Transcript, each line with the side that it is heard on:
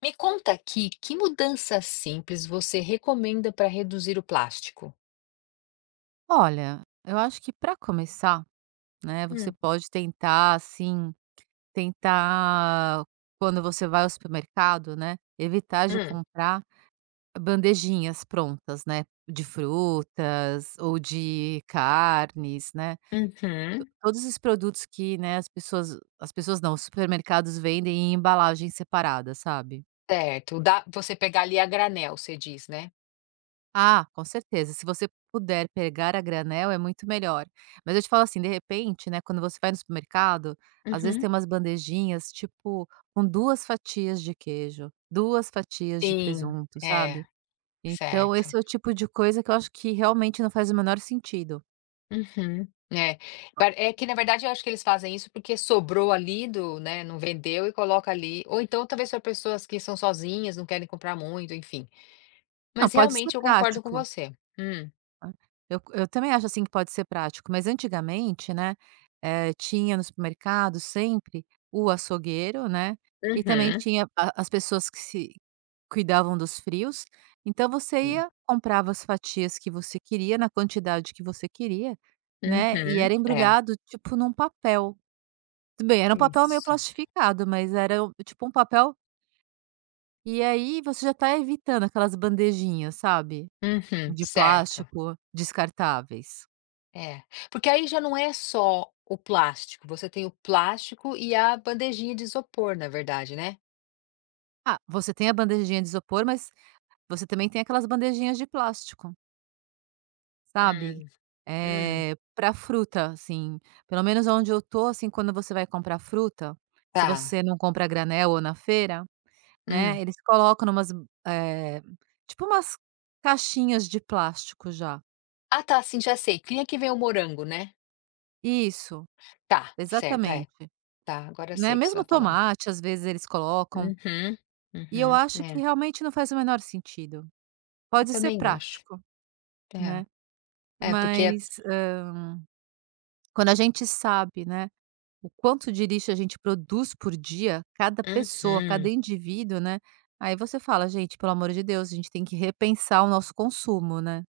left: Me conta aqui, que mudança simples você recomenda para reduzir o plástico?
right: Olha, eu acho que para começar, né, você
left: Hum,
right: pode tentar assim, tentar quando você vai ao supermercado, né, evitar de
left: hum,
right: comprar bandejinhas prontas, né, de frutas ou de carnes, né?
left: uhum.
right: Todos os produtos que, né, as pessoas não, os supermercados vendem em embalagens separadas, sabe?
left: Certo, dá você pegar ali a granel, você diz, né?
right: Ah, com certeza. Se você puder pegar a granel, é muito melhor. Mas eu te falo assim, de repente, né, quando você vai no supermercado, às vezes
left: Uhum.
right: tem umas bandejinhas, tipo, com duas fatias de queijo, duas fatias de
left: Sim,
right: presunto,
left: é,
right: sabe. Então
left: certo.
right: esse é o tipo de coisa que eu acho que realmente não faz o menor sentido.
left: Uhum. É, pa é que na verdade eu acho que eles fazem isso porque sobrou ali do né, não vendeu e coloca ali, ou então talvez para pessoas que são sozinhas, não querem comprar muito, enfim.
right: Não,
left: Mas
right: pode ser
left: realmente eu concordo com
right: prático.
left: você. Hum.
right: Eu também acho, assim, que pode ser prático, mas antigamente, né, tinha no supermercado sempre o açougueiro, né, e também
left: Uhum.
right: tinha a as pessoas que se cuidavam dos frios, então você
left: Sim.
right: ia, comprava as fatias que você queria, na quantidade que você queria, né, e
left: Uhum.
right: era
left: É,
right: embrulhado, tipo, num papel. Tudo bem, era um papel meio
left: isso.
right: plastificado, mas era o tipo um papel e aí você já tá evitando aquelas bandejinhas, sabe,
left: Uhum,
right: de
left: certo,
right: plástico descartáveis.
left: é. Porque aí já não é só o plástico, você tem o plástico e a bandejinha de isopor, na verdade, né?
right: Ah, você tem a bandejinha de isopor, mas você também tem aquelas bandejinhas de plástico, sabe,
left: Hum, hum,
right: pra fruta, assim, pelo menos onde eu tô, assim, quando você vai comprar fruta, se
left: tá,
right: você não compra a granel ou na feira, né,
left: hum.
right: eles colocam umas tipo umas caixinhas de plástico já.
left: Ah, tá, sim, já sei. Tinha que ver o morango, né?
right: Isso,
left: Tá, certo, é.
right: exatamente,
left: Tá, agora eu sei
right: né,
left: o que você
right: mesmo
left: tá falando.
right: tomate, às vezes, eles colocam,
left: Uhum,
right: e eu
left: uhum,
right: acho que
left: é.
right: realmente não faz o menor sentido.
left: Eu
right: Pode ser
left: também acho.
right: prático, né,
left: É, é porque é.
right: mas, quando a gente sabe, né, o quanto de lixo a gente produz por dia, cada pessoa, cada
left: Uhum.
right: indivíduo, né, aí você fala: "Gente, pelo amor de Deus, a gente tem que repensar o nosso consumo, né".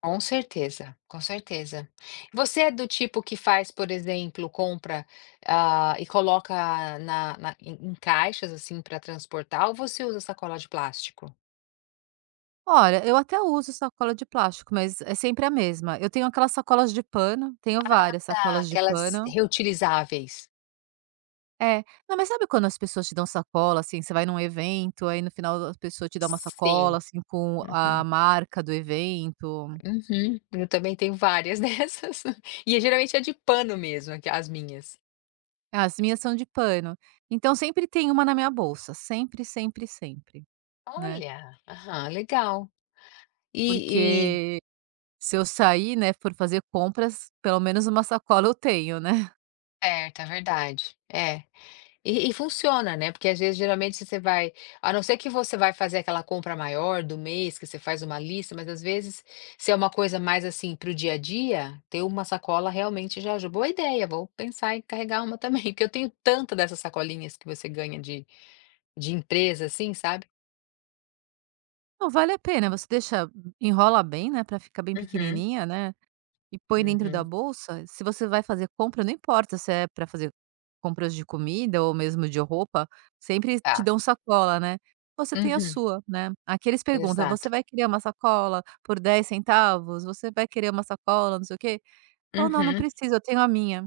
left: Com certeza, com certeza. Você é do tipo que faz, por exemplo, compra, ah, e coloca na na em em caixas, assim, para transportar ou você usa sacola de plástico?
right: Olha, eu até uso sacola de plástico, mas é sempre a mesma. Eu tenho aquelas sacolas de pano, tenho várias
left: Tá,
right: sacolas de
left: aquelas
right: pano.
left: reutilizáveis.
right: É. Não, mas sabe quando as pessoas te dão sacola, assim, você vai num evento, aí no final a pessoa te dá uma
left: Sim.
right: sacola, assim, com a
left: Uhum.
right: marca do evento?
left: Uhum. Eu também tenho várias dessas. E geralmente é de pano mesmo, aqui as minhas.
right: As minhas são de pano. Então sempre tem uma na minha bolsa, sempre, sempre, sempre, né.
left: Olha! Aham, legal. E e
right: Porque se eu sair, né, for fazer compras, pelo menos uma sacola eu tenho, né.
left: Certo, é verdade. É. E funciona, né, porque às vezes geralmente se você vai a não ser que você vai fazer aquela compra maior do mês, que você faz uma lista, mas às vezes, se é uma coisa mais, assim, para o dia a dia, ter uma sacola realmente já ajuda. Boa ideia, vou pensar em carregar uma também, porque eu tenho tanta dessas sacolinhas que você ganha de empresa, assim, sabe.
right: Não, vale a pena, você deixa enrola bem, né, pra ficar bem
left: Uhum,
right: pequenininha, né. E põe dentro da
left: uhum,
right: bolsa, se você vai fazer compra, não importa se é para fazer compras de comida ou mesmo de roupa, sempre te
left: tá.
right: dão sacola, né. Você tem a
left: Uhum,
right: sua, né. Aqui eles perguntam: "Você
left: exato.
right: vai querer uma sacola por 10 centavos? Você vai querer uma sacola, não sei o quê?" Fala "Não, não
left: Uhum.
right: precisa, eu tenho a minha",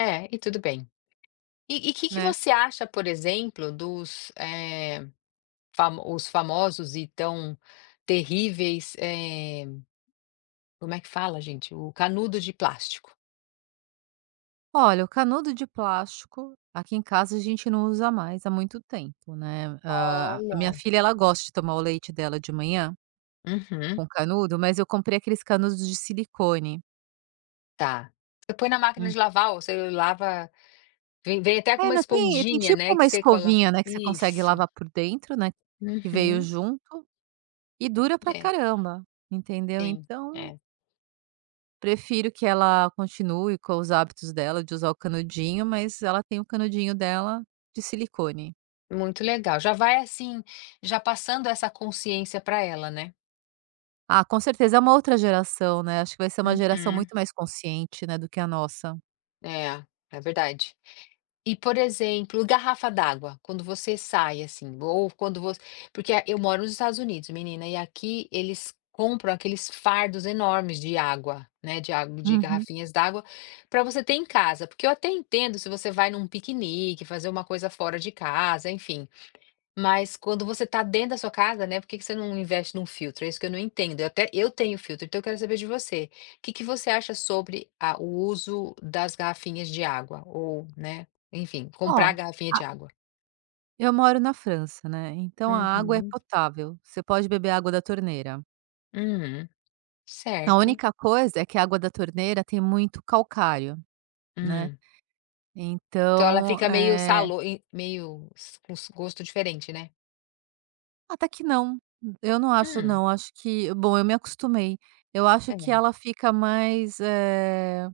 left: É, e tudo bem. E o que que
right: né.
left: você acha, por exemplo, dos, eh Famo os famosos e tão terríveis, como é que fala gente? O canudo de plástico.
right: Olha, o canudo de plástico, aqui em casa a gente não usa mais há muito tempo, né. Ah, a minha
left: Olha.
right: filha, ela gosta de tomar o leite dela de manhã
left: Uhum,
right: com canudo, mas eu comprei aqueles canudos de silicone.
left: tá. Você põe na máquina de lavar ou você lava vem vem até com
right: É,
left: uma
right: não tem
left: esponjinha,
right: tipo
left: né, que
right: uma
left: você coloca
right: escovinha, né, que você consegue
left: isso,
right: lavar por dentro, né, que veio
left: uhum,
right: junto, e dura pra
left: é,
right: caramba, entendeu.
left: sim,
right: Então,
left: é,
right: prefiro que ela continue com os hábitos dela de usar o canudinho, mas ela tem o canudinho dela de silicone.
left: muito legal. Já vai assim, já passando essa consciência para ela, né.
right: Ah, com certeza é uma outra geração, né, acho que vai ser uma geração
left: Uhum.
right: muito mais consciente, né, do que a nossa.
left: É, é verdade. E, por exemplo, garrafa d'água, quando você sai, assim, ou quando você. Porque eu moro nos Estados Unidos, menina, e aqui eles compram aqueles fardos enormes de água, né? De água, de
right: Uhum.
left: garrafinhas d'água, para você ter em casa. Porque eu até entendo se você vai num piquenique, fazer uma coisa fora de casa, enfim. Mas quando você está dentro da sua casa, né, por que que você não investe num filtro? É isso que eu não entendo. Eu tenho filtro, então eu quero saber de você. O que que você acha sobre a o uso das garrafinhas de água ou, né, enfim,
right: Ó,
left: comprar garrafinha
right: a
left: de água?
right: eu moro na França, né, então a água é
left: Uhum.
right: potável, você pode beber água da torneira.
left: Uhum.
right: A
left: Certo.
right: única coisa é que a água da torneira tem muito calcário, né,
left: Hum. Então ela
right: então,
left: fica meio salo e meio s com s gosto diferente, né?
right: até que não, eu não acho
left: Hum.
right: não, acho que bom, eu me acostumei. Eu acho que
left: É.
right: ela fica mais,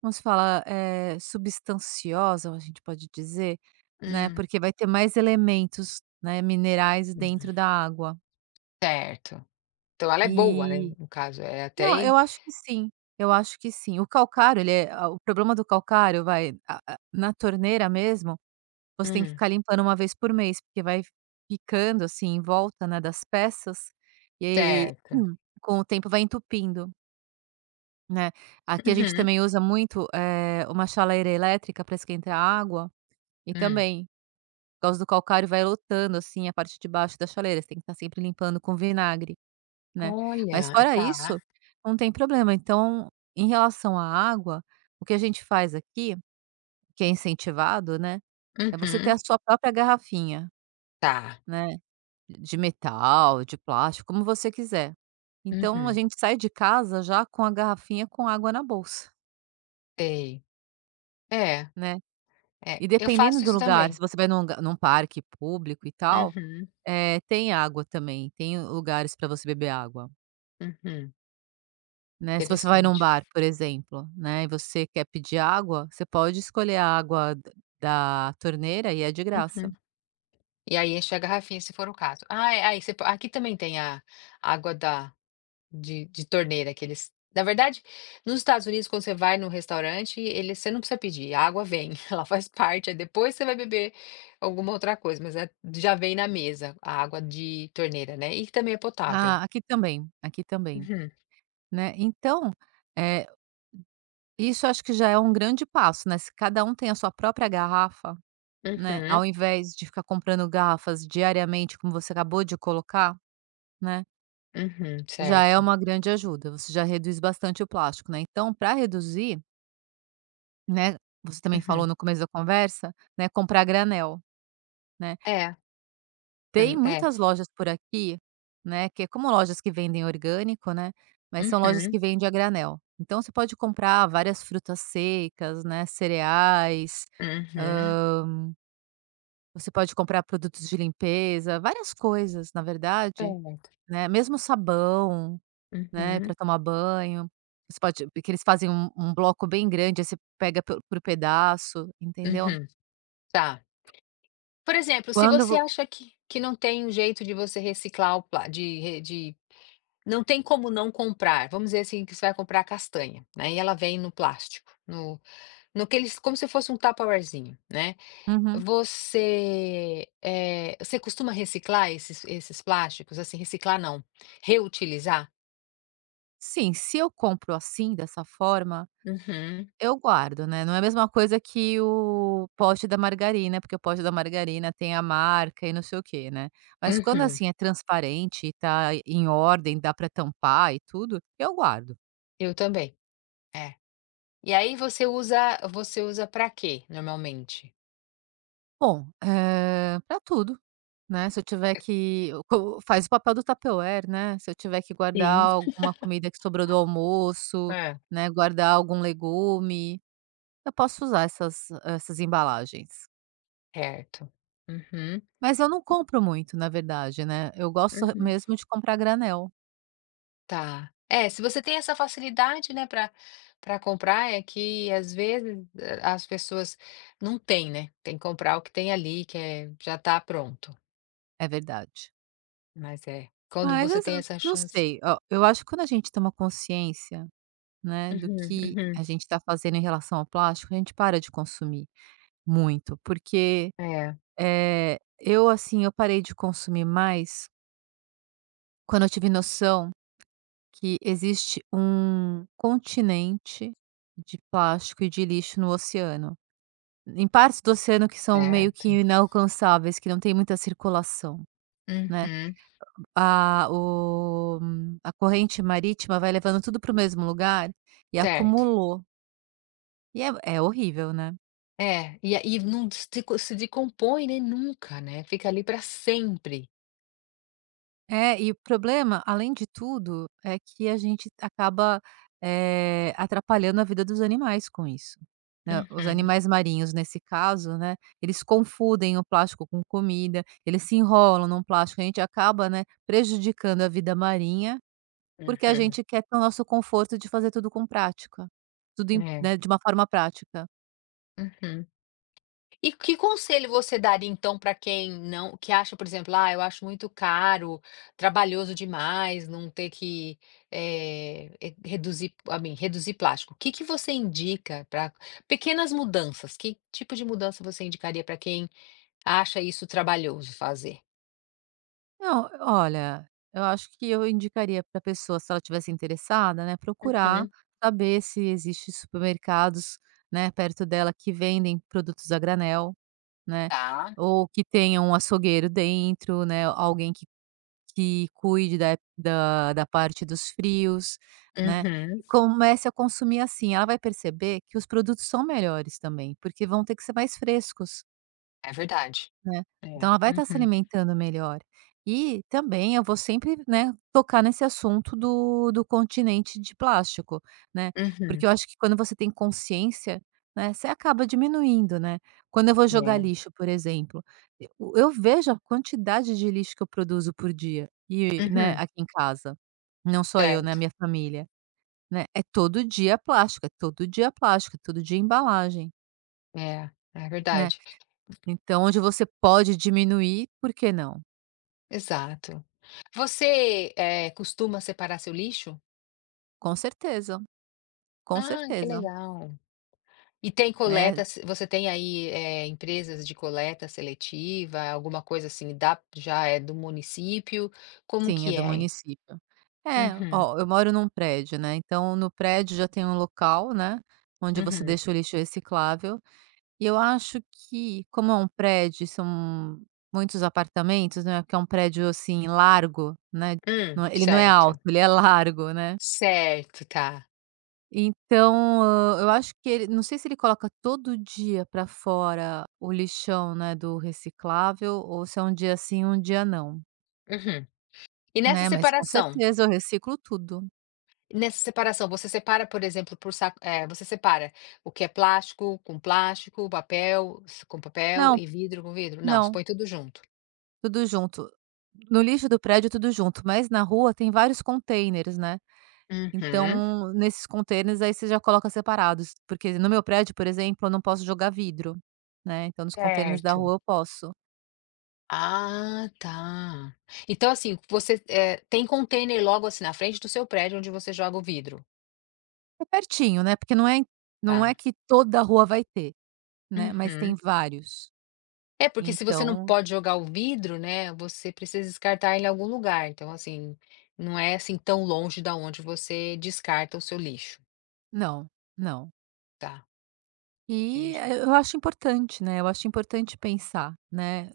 right: como se fala? Substanciosa, a gente pode dizer, né,
left: Hum.
right: porque vai ter mais elementos, né, minerais
left: Uhum.
right: dentro da água.
left: Certo. Então ela é boa, né,
right: E
left: no caso, é até
right: não, eu acho que sim, eu acho que sim. O calcário ele é a o problema do calcário vai a na torneira mesmo. Você tem que
left: hum.
right: ficar limpando uma vez por mês, porque vai picando, assim, em volta, né, das peças, e aí,
left: Certo.
right: com o tempo vai entupindo, né. Aqui a gente
left: Uhum.
right: também usa muito, uma chaleira elétrica para esquentar a água, e
left: Hum.
right: também, por causa do calcário, vai lotando, assim, a parte de baixo da chaleira, você tem que estar sempre limpando com vinagre, né. Mas
left: Olha,
right: fora
left: tá.
right: isso, não tem problema. Então, em relação à água, o que a gente faz aqui, que é incentivado, né, é você ter a
left: Uhum.
right: sua própria garrafinha,
left: Tá.
right: né. De metal, de plástico, como você quiser. Então a
left: Uhum.
right: gente sai de casa já com a garrafinha com água na bolsa,
left: Sei. É,
right: né.
left: é.
right: E
left: Eu
right: dependendo
left: faço
right: do
left: isso
right: lugar, se
left: também.
right: você vai num lugar num parque público e tal,
left: Uhum,
right: tem água também, tem lugares para você beber água,
left: uhum.
right: né. Se você vai num
left: Interessante.
right: bar, por exemplo, né, e você quer pedir água, você pode escolher a água d da torneira e é de graça.
left: Uhum. E aí enche a garrafinha, se for o caso. Ah, é, aí você po aqui também tem a água da de torneira que eles na verdade, nos Estados Unidos, quando você vai no restaurante, ele você não precisa pedir, a água vem, ela faz parte, aí depois você vai beber alguma outra coisa, mas é já vem na mesa a água de torneira, né, e também é potável.
right: Ah, aqui também,
left: Uhum,
right: né. Então, eh isso acho que já é um grande passo, né, se cada um tem a sua própria garrafa, né,
left: uhum.
right: ao invés de ficar comprando garrafas diariamente, como você acabou de colocar, né,
left: Uhum,
right: já é
left: certo.
right: uma grande ajuda, você já reduz bastante o plástico, né. Então para reduzir, né, você também falou
left: Uhum.
right: no começo da conversa, né, comprar granel, né.
left: É, eu
right: Tem
left: não é.
right: muitas lojas por aqui, né, que é como lojas que vendem orgânico, né, mas são lojas
left: Uhum,
right: que vendem a granel. Então você pode comprar várias frutas secas, né, cereais.
left: uhum.
right: Você pode comprar produtos de limpeza, várias coisas na verdade,
left: Certo.
right: né, mesmo sabão, né,
left: Uhum,
right: para tomar banho. Você pode porque eles fazem um bloco bem grande, aí você pega pe por pedaço, entendeu.
left: uhum. Tá. Por exemplo, se
right: Quando
left: você
right: vo
left: acha que não tem um jeito de você reciclar o pla de re de não tem como não comprar, vamos dizer assim, que você vai comprar castanha, né, e ela vem no plástico, no que eles como se fosse um Tupperwarezinho, né.
right: uhum.
left: Você costuma reciclar esses plásticos? Assim, reciclar não, reutilizar?
right: Sim, se eu compro assim, dessa forma,
left: Uhum,
right: eu guardo, né, não é a mesma coisa que o pote da margarina, porque o pote da margarina tem a marca e não sei o quê, né. Mas quando,
left: uhum.
right: assim, é transparente e tá em ordem, dá para tampar e tudo, eu guardo.
left: Eu também. É. E aí você usa para quê, normalmente?
right: Bom, pra tudo, né, se eu tiver que eu co faz o papel do tupperware, né, se eu tiver que guardar
left: Sim.
right: alguma comida que sobrou do almoço,
left: É.
right: né, guardar algum legume, eu posso usar essas embalagens.
left: Certo. Uhum,
right: Mas eu não compro muito, na verdade, né, eu gosto
left: uhum.
right: mesmo de comprar granel,
left: Tá. É, se você tem essa facilidade, né, para comprar, é que às vezes a as pessoas não têm, né, tem que comprar o que tem ali, que é já tá pronto.
right: é verdade.
left: Mas é, quando
right: Mas
left: você
right: as
left: tem essa
right: não
left: chance.
right: sei, ó, eu acho que quando a gente toma consciência, né, do
left: Uhum,
right: que
left: uhum.
right: a gente está fazendo em relação ao plástico, a gente para de consumir muito, porque
left: É,
right: Eu assim, eu parei de consumir mais quando eu tive noção que existe um continente de plástico e de lixo no oceano. Em partes do oceano que são meio que
left: certo.
right: inalcançáveis, que não tem muita circulação, né.
left: Uhum,
right: A corrente marítima vai levando tudo para o mesmo lugar e
left: certo.
right: acumulou. E é é horrível, né.
left: É, e aí não se decompõe, né, nunca, né, fica ali para sempre.
right: É, e o problema, além de tudo, é que a gente acaba, atrapalhando a vida dos animais com isso, né. Os
left: Uhum,
right: animais marinhos, nesse caso, né, eles confundem o plástico com comida, eles se enrolam num plástico, a gente acaba, né, prejudicando a vida marinha, porque a
left: uhum.
right: gente quer ter o nosso conforto de fazer tudo com prática, tudo em
left: É,
right: né, de uma forma prática.
left: uhum. E que conselho você daria então para quem não que acha, por exemplo: "Ah, eu acho muito caro, trabalhoso demais, não ter que, reduzir a mim, reduzir plástico". O que que você indica para pequenas mudanças? Que tipo de mudança você indicaria para quem acha isso trabalhoso fazer?
right: Não, olha, eu acho que eu indicaria para a pessoa, se ela tivesse interessada, né, procurar
left: Uhum.
right: saber se existe supermercados, né, perto dela que vendem produtos a granel, né,
left: Tá.
right: ou que tenha um açougueiro dentro, né, alguém que cuide da parte dos frios, né,
left: Uhum.
right: e comece a consumir assim. Ela vai perceber que os produtos são melhores também, porque vão ter que ser mais frescos.
left: É verdade.
right: Né, então
left: É.
right: ela vai estar se
left: Uhum,
right: alimentando melhor. E também eu vou sempre, né, tocar nesse assunto do continente de plástico, né,
left: uhum.
right: porque eu acho que quando você tem consciência, né, você acaba diminuindo, né. Quando eu vou jogar
left: É.
right: lixo, por exemplo, e eu vejo a quantidade de lixo que eu produzo por dia e, né,
left: Uhum.
right: aqui em casa. Não só eu, né,
left: Certo.
right: minha família, né. É todo dia plástico, é todo dia plástico, é todo dia embalagem,
left: É, é
right: né.
left: verdade.
right: Então onde você pode diminuir, por que não?
left: Exato. Você, costuma separar seu lixo?
right: Com certeza, com
left: Ah, que
right: certeza,
left: legal. E tem
right: né.
left: coletas você tem aí, empresas de coleta seletiva, alguma coisa assim, da já é do município, como
right: Sim, é
left: que
right: do
left: é?
right: município. É,
left: Uhum,
right: ó, eu moro num prédio, né, então no prédio já tem um local, né, onde você
left: uhum.
right: deixa o lixo reciclável, e eu acho que como é um prédio, são muitos apartamentos, né, que é um prédio, assim, largo, né, não é, ele não é alto,
left: Certo.
right: ele é largo, né.
left: Certo, tá.
right: Então, hã, eu acho que ele não sei se ele coloca todo dia para fora o lixão, né, do reciclável ou se é um dia sim, um dia não.
left: Uhum. E nessa
right: Né, mas com
left: separação
right: certeza eu reciclo tudo.
left: nessa separação, você separa, por exemplo, você separa o que é plástico com plástico, papel s com papel
right: Não,
left: e vidro com vidro? Não, você
right: não,
left: põe tudo junto?
right: tudo junto. No lixo do prédio tudo junto, mas na rua tem vários contêineres, né,
left: Uhum,
right: então nesses contêineres aí você já coloca separados, porque no meu prédio, por exemplo, eu não posso jogar vidro, né, então nos contêineres da
left: certo.
right: rua eu posso.
left: Ah, tá. Então, assim, você, tem container logo, assim, na frente do seu prédio onde você joga o vidro?
right: É pertinho, né, porque não é
left: Tá.
right: que toda a rua vai ter, né, mas tem
left: Uhum.
right: vários,
left: É, porque se você não
right: então
left: pode jogar o vidro, né, você precisa descartar ele em algum lugar, então, assim, não é, assim, tão longe da onde você descarta o seu lixo.
right: não, não.
left: Tá,
right: E,
left: entendi.
right: eu acho importante, né, eu acho importante pensar, né,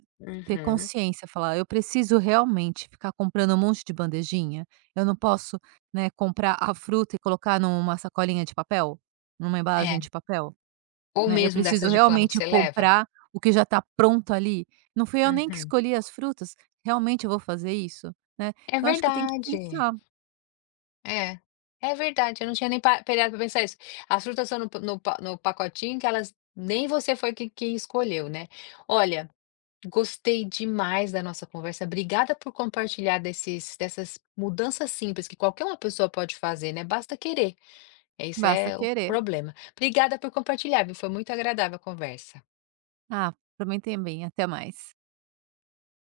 right: ter
left: Uhum.
right: consciência, falar: "Eu preciso realmente ficar comprando um monte de bandejinha? Eu não posso, né, comprar a fruta e colocar numa sacolinha de papel? Numa
left: É,
right: embalagem de papel?
left: ou
right: Né, eu
left: mesmo dessas
right: preciso
left: de pano que
right: realmente
left: você leva?
right: comprar o que já está pronto ali? Não fui eu nem que
left: Uhum.
right: escolhi as frutas, realmente eu vou fazer isso?", né.
left: É
right: Então acho que eu tenho que
left: verdade.
right: pensar,
left: É, é verdade, eu não tinha nem pa parado para pensar isso. As frutas são no pacotinho que elas nem você foi que escolheu, né. Olha, gostei demais da nossa conversa, obrigada por compartilhar desses dessas mudanças simples que qualquer uma pessoa pode fazer, né, basta querer, esse
right: basta
left: é o
right: querer.
left: problema. Obrigada por compartilhar, viu, foi muito agradável a conversa.
right: Ah, pra mim também, tem bem, até mais.